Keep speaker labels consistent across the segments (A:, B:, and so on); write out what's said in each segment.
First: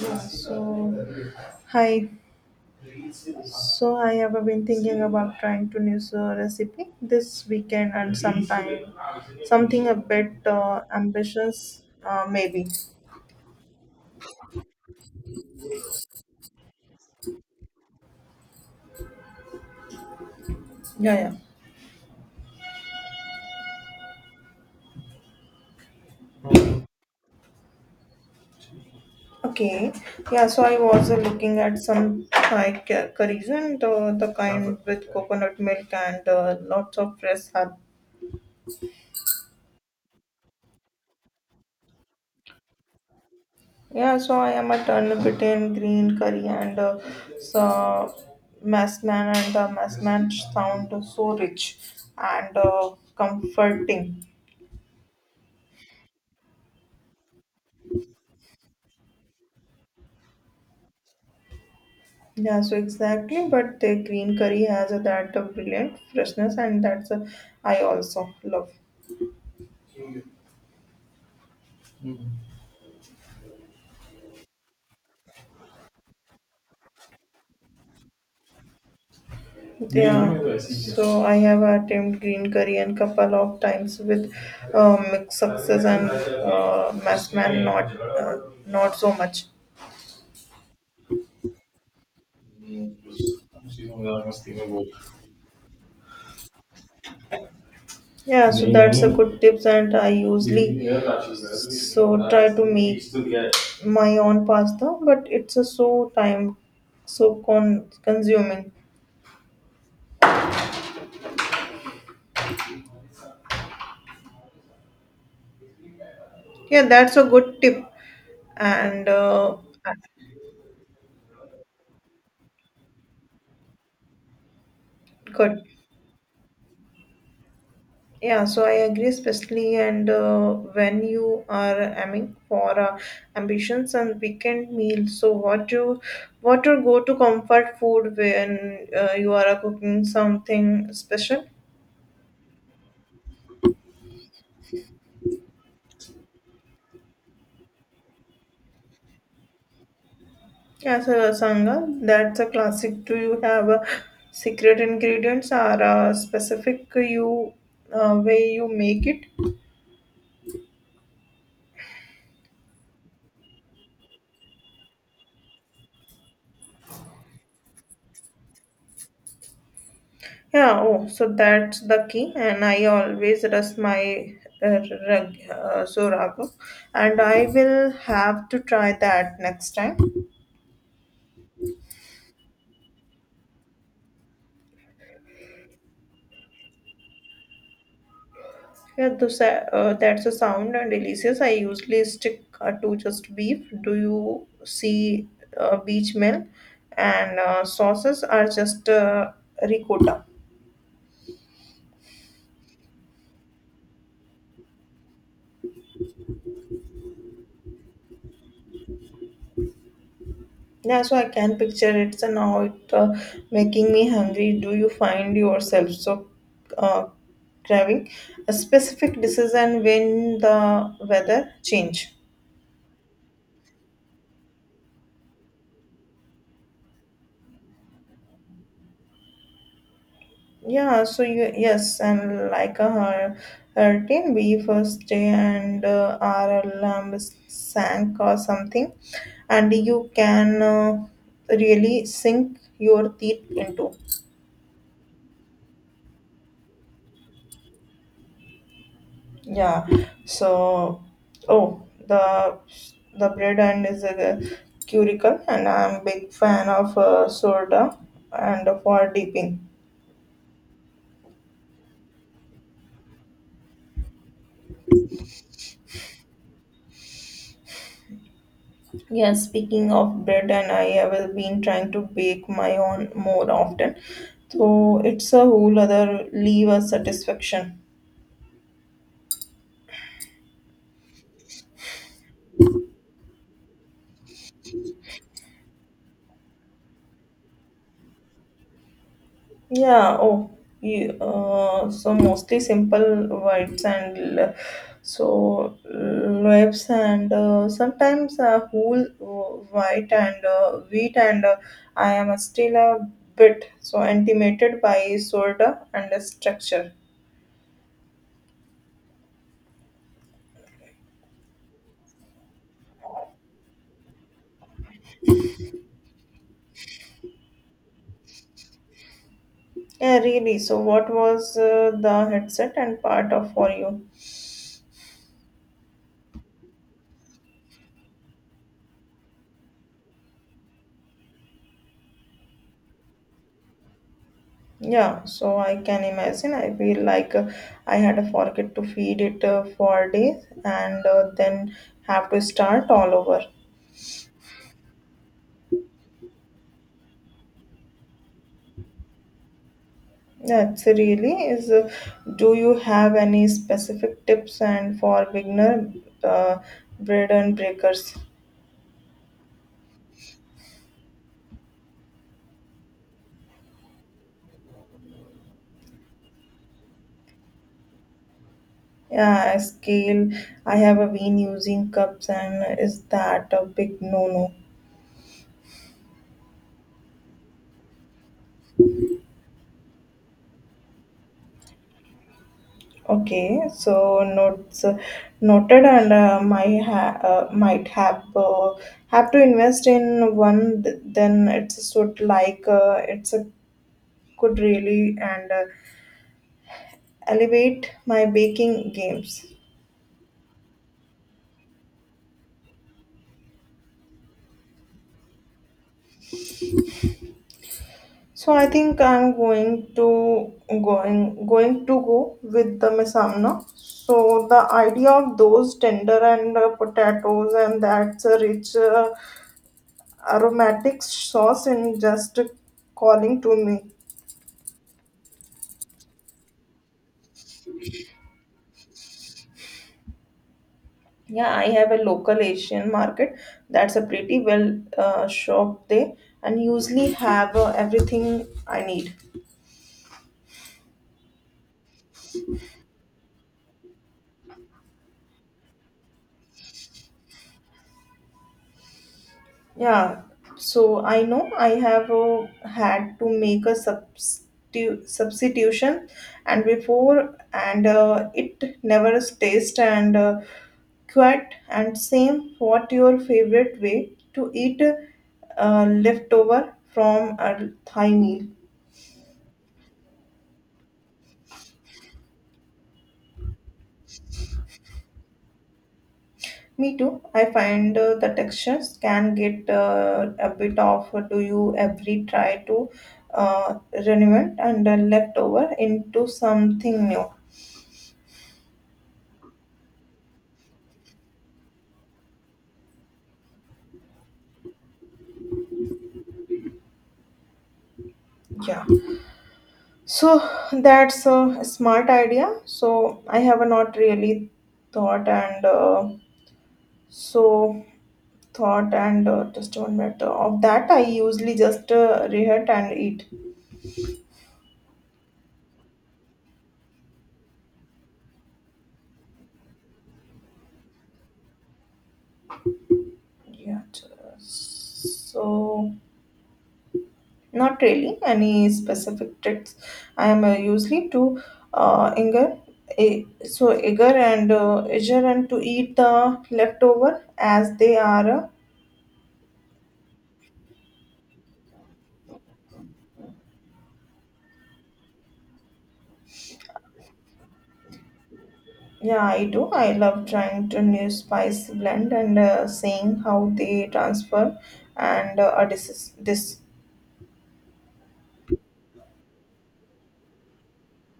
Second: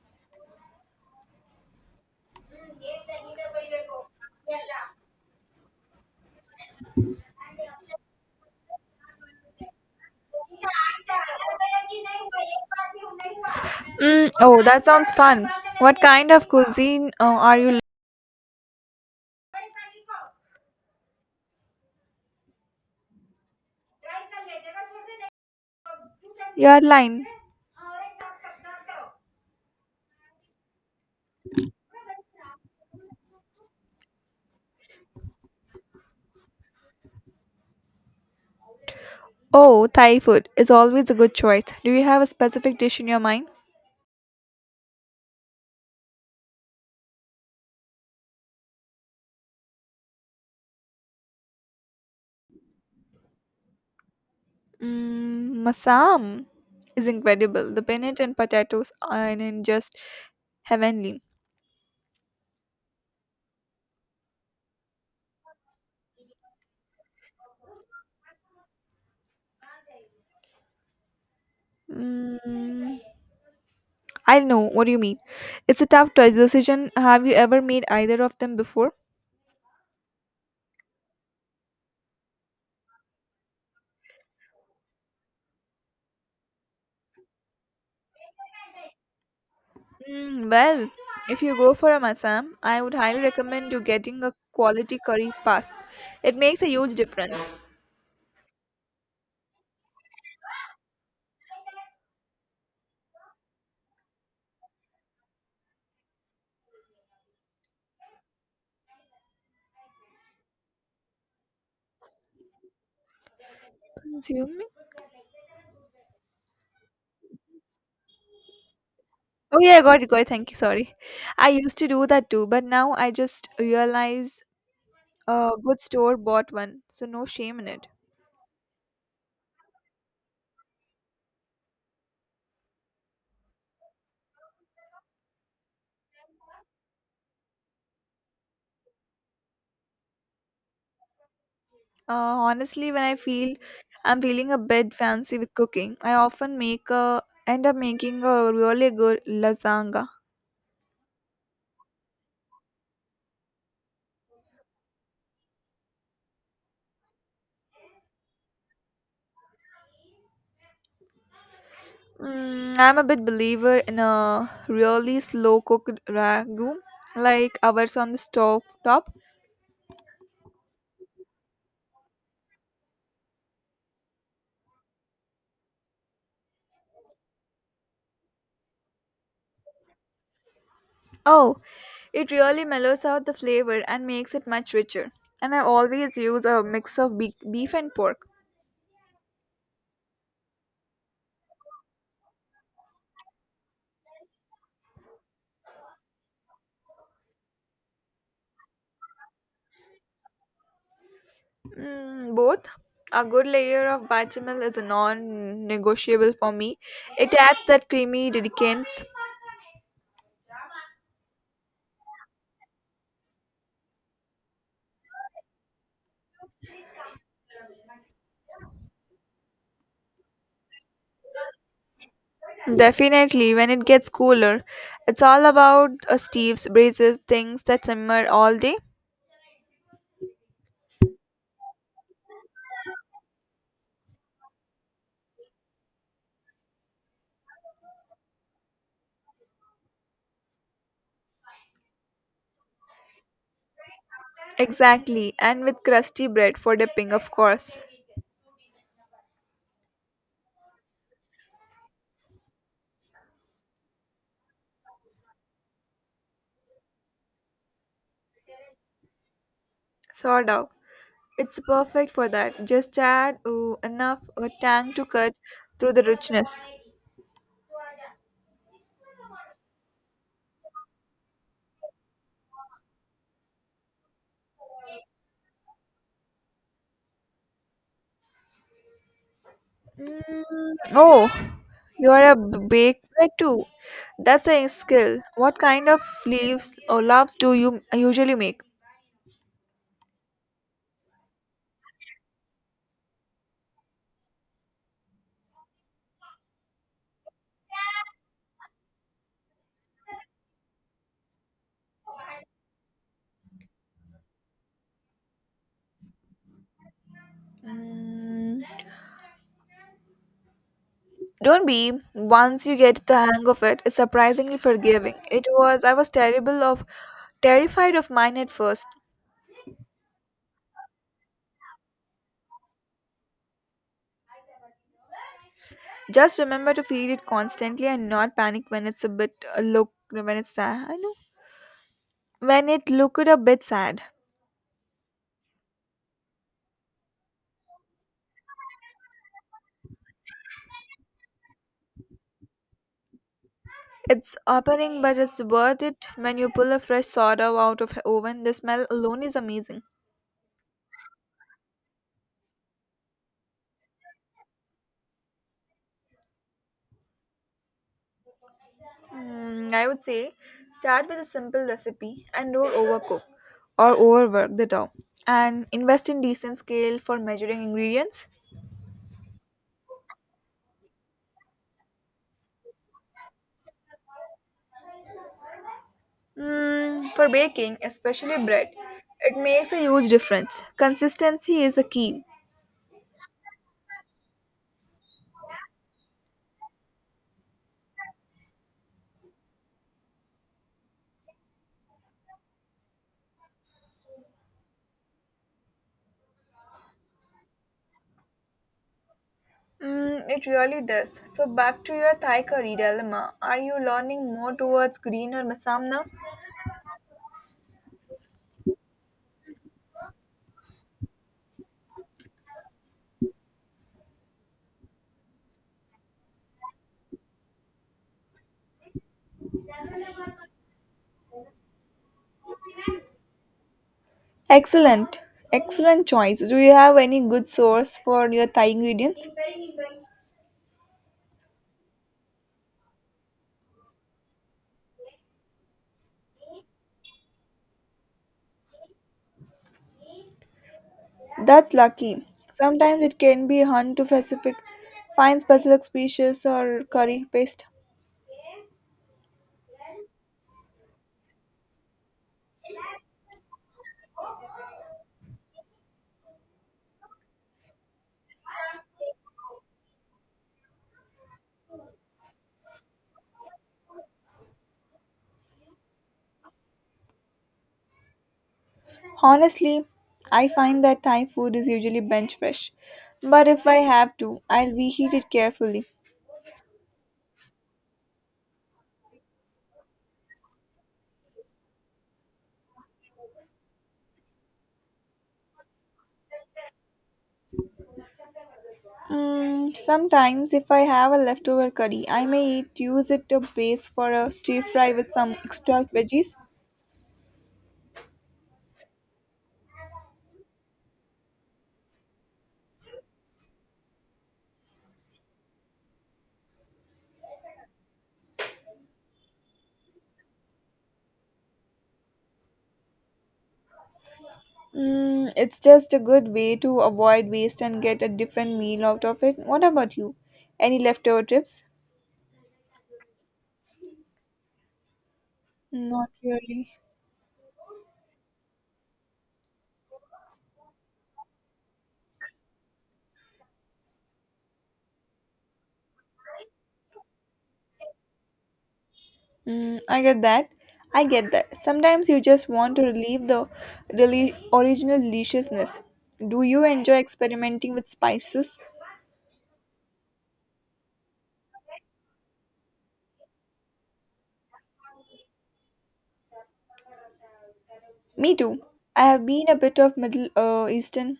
A: Yeah, so hi. So I have been thinking about trying to new recipe this weekend and sometime something a bit ambitious, maybe.
B: Mm, oh, that sounds fun. What kind of cuisine are you
A: Yeah, yeah.
B: Your line?
A: Okay. Yeah, so I was looking at some Thai curries and the kind with coconut milk and lots of fresh herb.
B: Oh, Thai food is always a good choice. Do you have a specific dish in your mind?
A: Yeah, so I am a turn between green curry and so maslan, and the maslan sound so rich and comforting.
B: Mm, masam is incredible. The peanut and potatoes are in just heavenly.
A: Yeah, so exactly, but the green curry has that brilliant freshness, and that's I also love.
B: Mm, I know what you mean. It's a tough choice decision. Have you ever made either of them before?
A: Yeah, so I have attempted green curry and couple of times with mixed success and maslan not so much.
B: Mm, well, if you go for a masam, I would highly recommend you getting a quality curry paste. It makes a huge difference.
A: Yeah, so that's a good tips, and I usually so try to make my own pasta, but it's a so time so consuming.
B: Consuming?
A: Yeah, that's a good tip, and
B: Oh yeah, I got it, got it. Thank you. Sorry. I used to do that too, but now I just realize a
A: good.
B: good store bought one, so no shame in it.
A: Yeah, so I agree, especially and when you are aiming for ambitions and weekend meals. So what your go to comfort food when you are cooking something special?
B: Honestly, when I feel I'm feeling a bit fancy with cooking, I often make a end up making a really good lasagna.
A: As a sangha, that's a classic. Do you have a secret ingredients or a specific you way you make it?
B: Mm, I'm a bit believer in a really slow cooked ragu, like ours on the stove top.
A: Yeah. Oh, so that's the key. And I always rest my uh, ragu, and I will have to try that next time.
B: Oh, it really mellows out the flavor and makes it much richer. And I always use a mix of beef and pork.
A: That's a sound and delicious. I usually stick to just beef. Do you see beach meal? And sauces are just ricotta.
B: Mm, both. A good layer of bechamel is a non-negotiable for me. It adds that creamy decadence.
A: Yeah, so I can picture it. And now it making me hungry. Do you find yourself uh, craving a specific decision when the weather change?
B: Definitely, when it gets cooler, it's all about a Steve's braises, things that simmer all day.
A: Yeah, so you yes, and like a hurricane, we first day and our alarm sank or something, and you can really sink your teeth into.
B: Exactly, and with crusty bread for dipping, of course.
A: Yeah. So, oh, the bread and is a curicle, and I'm big fan of soda and for dipping.
B: Sourdough. It's perfect for that. Just add ooh, enough a tang to cut through the richness.
A: Yeah. Speaking of bread, and I have been trying to bake my own more often, so it's a whole other level of satisfaction.
B: Mm, oh, you're a baker too. That's a skill. What kind of leaves or loaves do you usually make?
A: Yeah, oh, mostly simple whites and loaves and sometimes whole white and wheat and I am still a bit so intimated by soda and the structure.
B: Mm, don't be. Once you get the hang of it, it's surprisingly forgiving. It was I was terrible of terrified of mine at first.
A: Yeah, really. So what was the headset and part of for you?
B: Just remember to feed it constantly and not panic when it's a bit look when it's sad. I know when it looked a bit sad.
A: Yeah, so I can imagine. I feel like I had to forget to feed it for days and then have to start all over.
B: It's opening, but it's worth it when you pull a fresh sourdough out of oven. The smell alone is amazing.
A: That's really is. Do you have any specific tips and for beginner uh, bread and breakers?
B: Mm, I would say start with a simple recipe and don't overcook or overwork the dough. And invest in decent scale for measuring ingredients.
A: Yeah, scale. I have been using cups, and is that a big no-no?
B: Mm, for baking, especially bread, it makes a huge difference. Consistency is a key.
A: Okay, so notes noted, and my might have to invest in one. Then it's sort like it's a good really and elevate my baking games.
B: Mm, it really does. So back to your Thai curry dilemma. Are you learning more towards green or masam now?
A: So I think I'm going to going going to go with the mesamna. So the idea of those tender and potatoes and that a rich aromatic sauce in just calling to me.
B: Excellent. Excellent choice. Do you have any good source for your Thai ingredients?
A: Yeah, I have a local Asian market that's a pretty well shop there and usually have everything I need.
B: That's lucky. Sometimes it can be hard to find specific species or curry paste.
A: Yeah, so I know I have had to make a substitution and before and it never tastes and quite and same what your favorite way to eat leftover from a Thai meal.
B: Honestly, I find that Thai food is usually bench fresh, but if I have to, I'll reheat it carefully.
A: Me too. I find the textures can get a bit of do you every try to uh, renovate and leftover into something new.
B: Mm, sometimes, if I have a leftover curry, use it to base for a stir fry with some extra veggies.
A: Yeah. So that's a smart idea. So I have not really thought and uh, so thought and just one minute of that. I usually just reheat and eat.
B: Mm, it's just a good way to avoid waste and get a different meal out of it. What about you? Any leftover tips?
A: Yeah. So.
B: Not really.
A: Not really any specific tricks. I am usually too eager, eh, so eager and to eat the leftover as they are.
B: Mm, I get that. I get that. Sometimes you just want to relieve the really original deliciousness. Do you enjoy experimenting with spices?
A: Yeah, I do. I love trying to new spice blend and seeing how they transfer and a this.
B: Me too. I have been a bit of Middle Eastern.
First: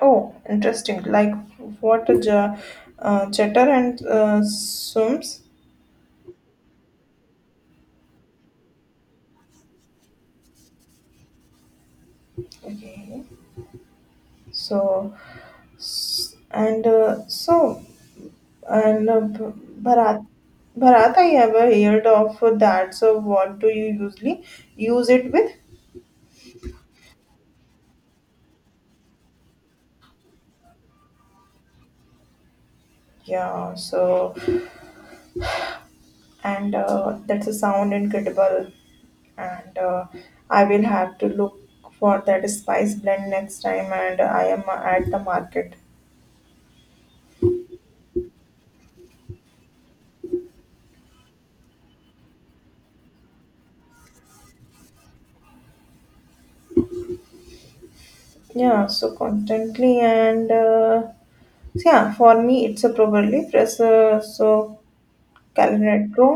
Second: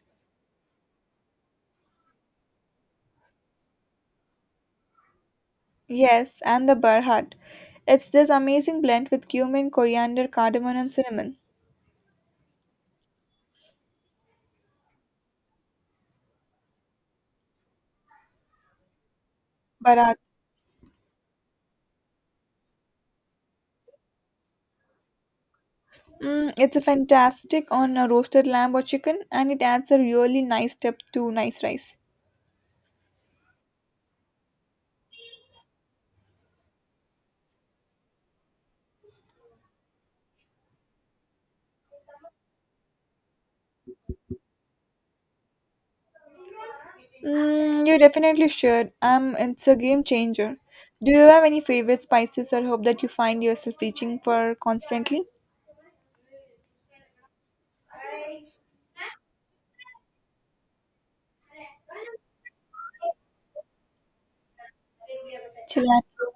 A: Oh, interesting. Like what a ja, cheddar and sums.
B: Yes, and the Barhat. It's this amazing blend with cumin, coriander, cardamom, and cinnamon.
A: Okay, so s- and uh, so And uh, B-
B: Barat.
A: Bharat, Bharat, I ever heard of that. So, what do you usually use it with?
B: Mm, it's a fantastic on a roasted lamb or chicken, and it adds a really nice step to nice rice.
A: Yeah, so, and that's a sound incredible. And I will have to look for that spice blend next time. And I am at the market.
B: Mm, you definitely should. It's a game changer. Do you have any favorite spices or herb that you find yourself reaching for constantly?
A: Yeah, so constantly and so yeah, for me it's a probably fresh.
B: Chilan-
A: Calretro,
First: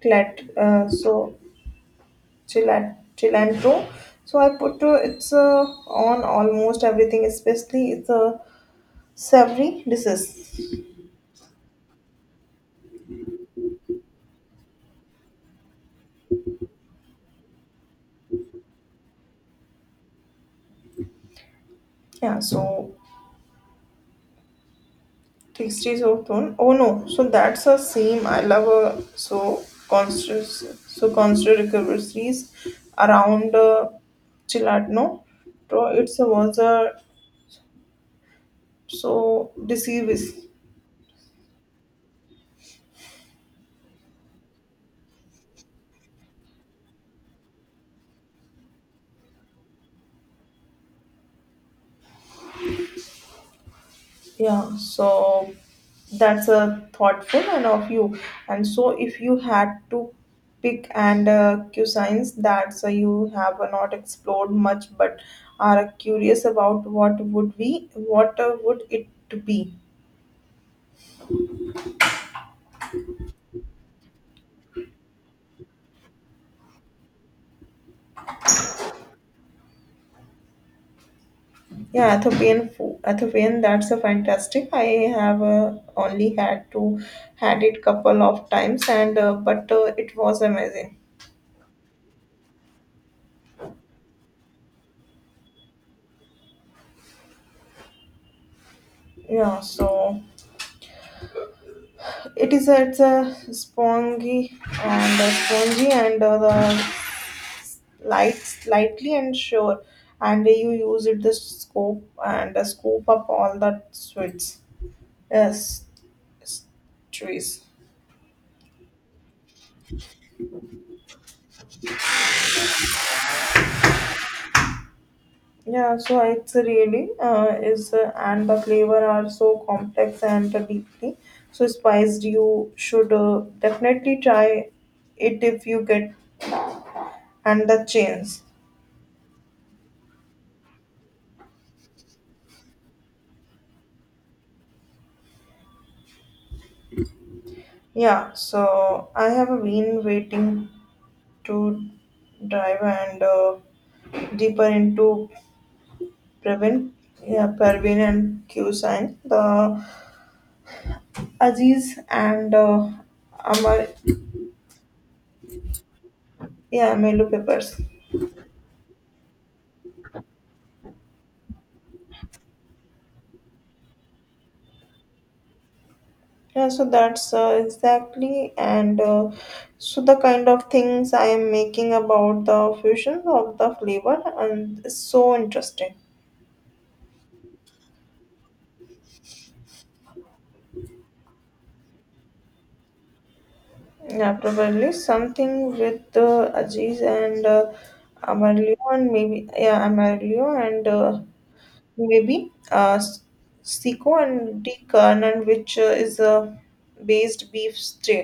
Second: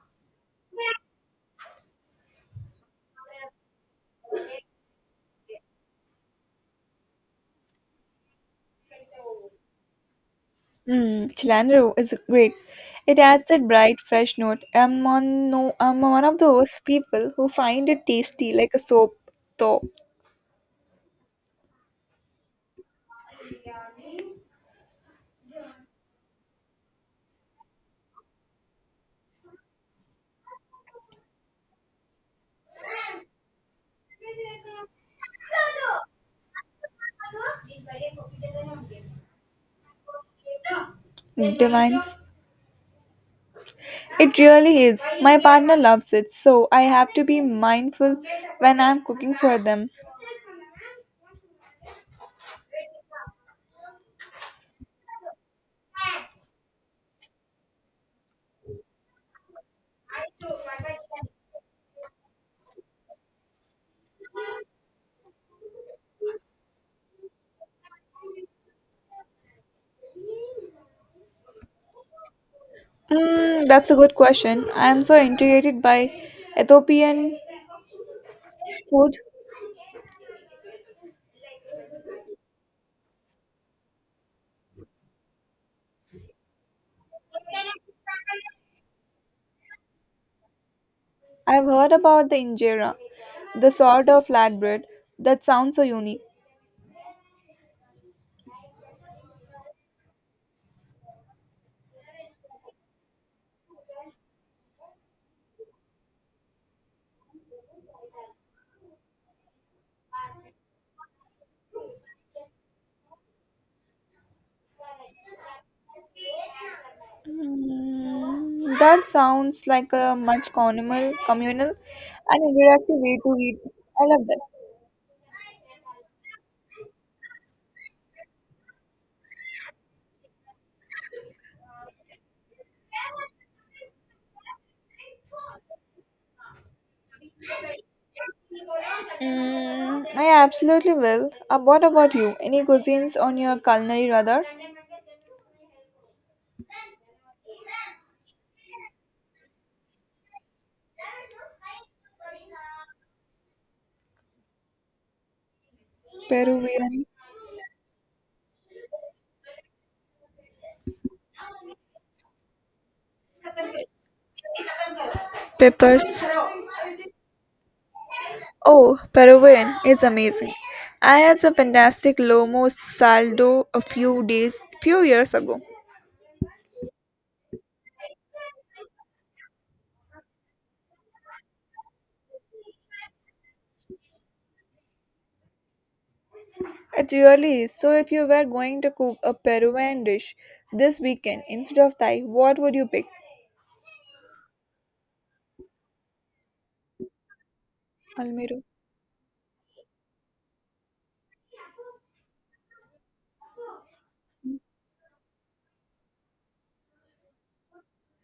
A: clat so cilantro. So I put it's on almost everything, especially it's a savory dishes.
B: mm, cilantro is great. It adds that bright, fresh note. I'm one. No, I'm one of those people who find it tasty like a soap, though.
A: Yeah, so tasty so tone. Oh no, so that's a same. I love constant recoveries around Chilatno. So it's a was a so deceives.
B: Mm, Divines. It really is. My partner loves it, so I have to be mindful when I'm cooking for them.
A: Yeah, so that's a thoughtful and of you. And so, if you had to pick and cuisines that so you have not explored much, but are curious about, what would be, what would it be?
B: Mm, that's a good question. I am so intrigued by Ethiopian food.
A: Yeah, Ethiopian food. Ethiopian, that's a fantastic. I have only had to had it couple of times, and but it was amazing.
B: I've heard about the injera, the sort of flatbread that sounds so unique.
A: Yeah, so. It's a spongy and the light slightly and sure and you use it the scoop up all the sweets. Yes, s- trees.
B: Mm, that sounds like a much communal and interactive way to eat. I love that.
A: Yeah, so it's really is and the flavor are so complex and deeply so spiced. You should definitely try it if you get and the chance.
B: Mm, I absolutely will. What about you? Any cuisines on your culinary radar?
A: Yeah, so I have been waiting to dive and deeper into Pravin,
B: Peruvian
A: yeah, Parvin and Q-Sign, the Aziz and Amar,
B: peppers.
A: yeah, Melu papers.
B: Oh, Peruvian is amazing. I had some fantastic lomo saldo few years ago.
A: Yeah, so that's exactly and so the kind of things I am making about the fusion of the flavor and it's so interesting.
B: It really is. So, if you were going to cook a Peruvian dish this weekend instead of Thai, what would you pick?
A: Yeah, probably something with Aziz and
B: Almiro.
A: Amarlio and maybe seco and de Carnan, which is a based beef stew.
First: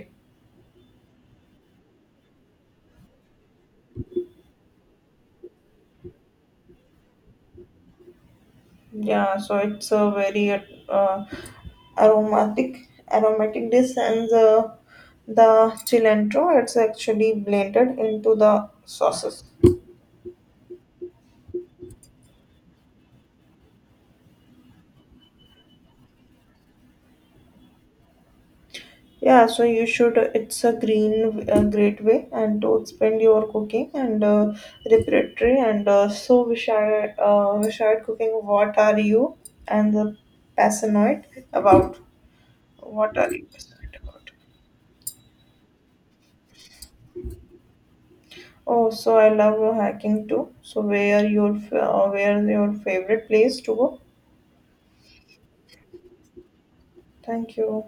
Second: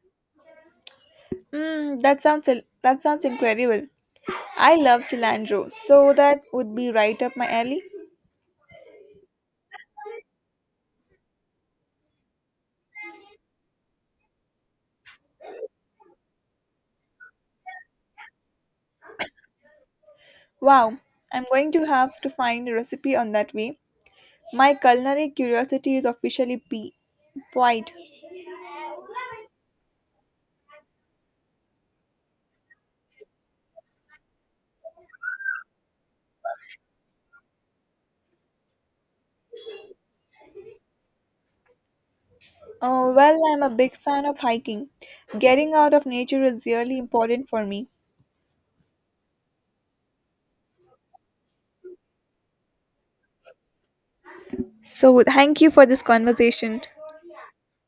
B: Mm, that sounds incredible. I love cilantro, so that would be right up my alley.
A: Yeah, so it's a very uh, aromatic dish, and the cilantro it's actually blended into the sauces.
B: Wow, I'm going to have to find a recipe on that way. My culinary curiosity is officially piqued.
A: Yeah, so you should. It's a great way, and to expand your cooking and repertory. Vishal cooking. What are you and the passionate about? What are
B: Well,
A: you
B: I'm a big
A: passionate
B: fan
A: about?
B: of hiking. Getting out of nature is really important for me.
A: Oh, so I love hiking too. So, where your favorite place to go?
B: So, thank you for this conversation.
A: Thank you.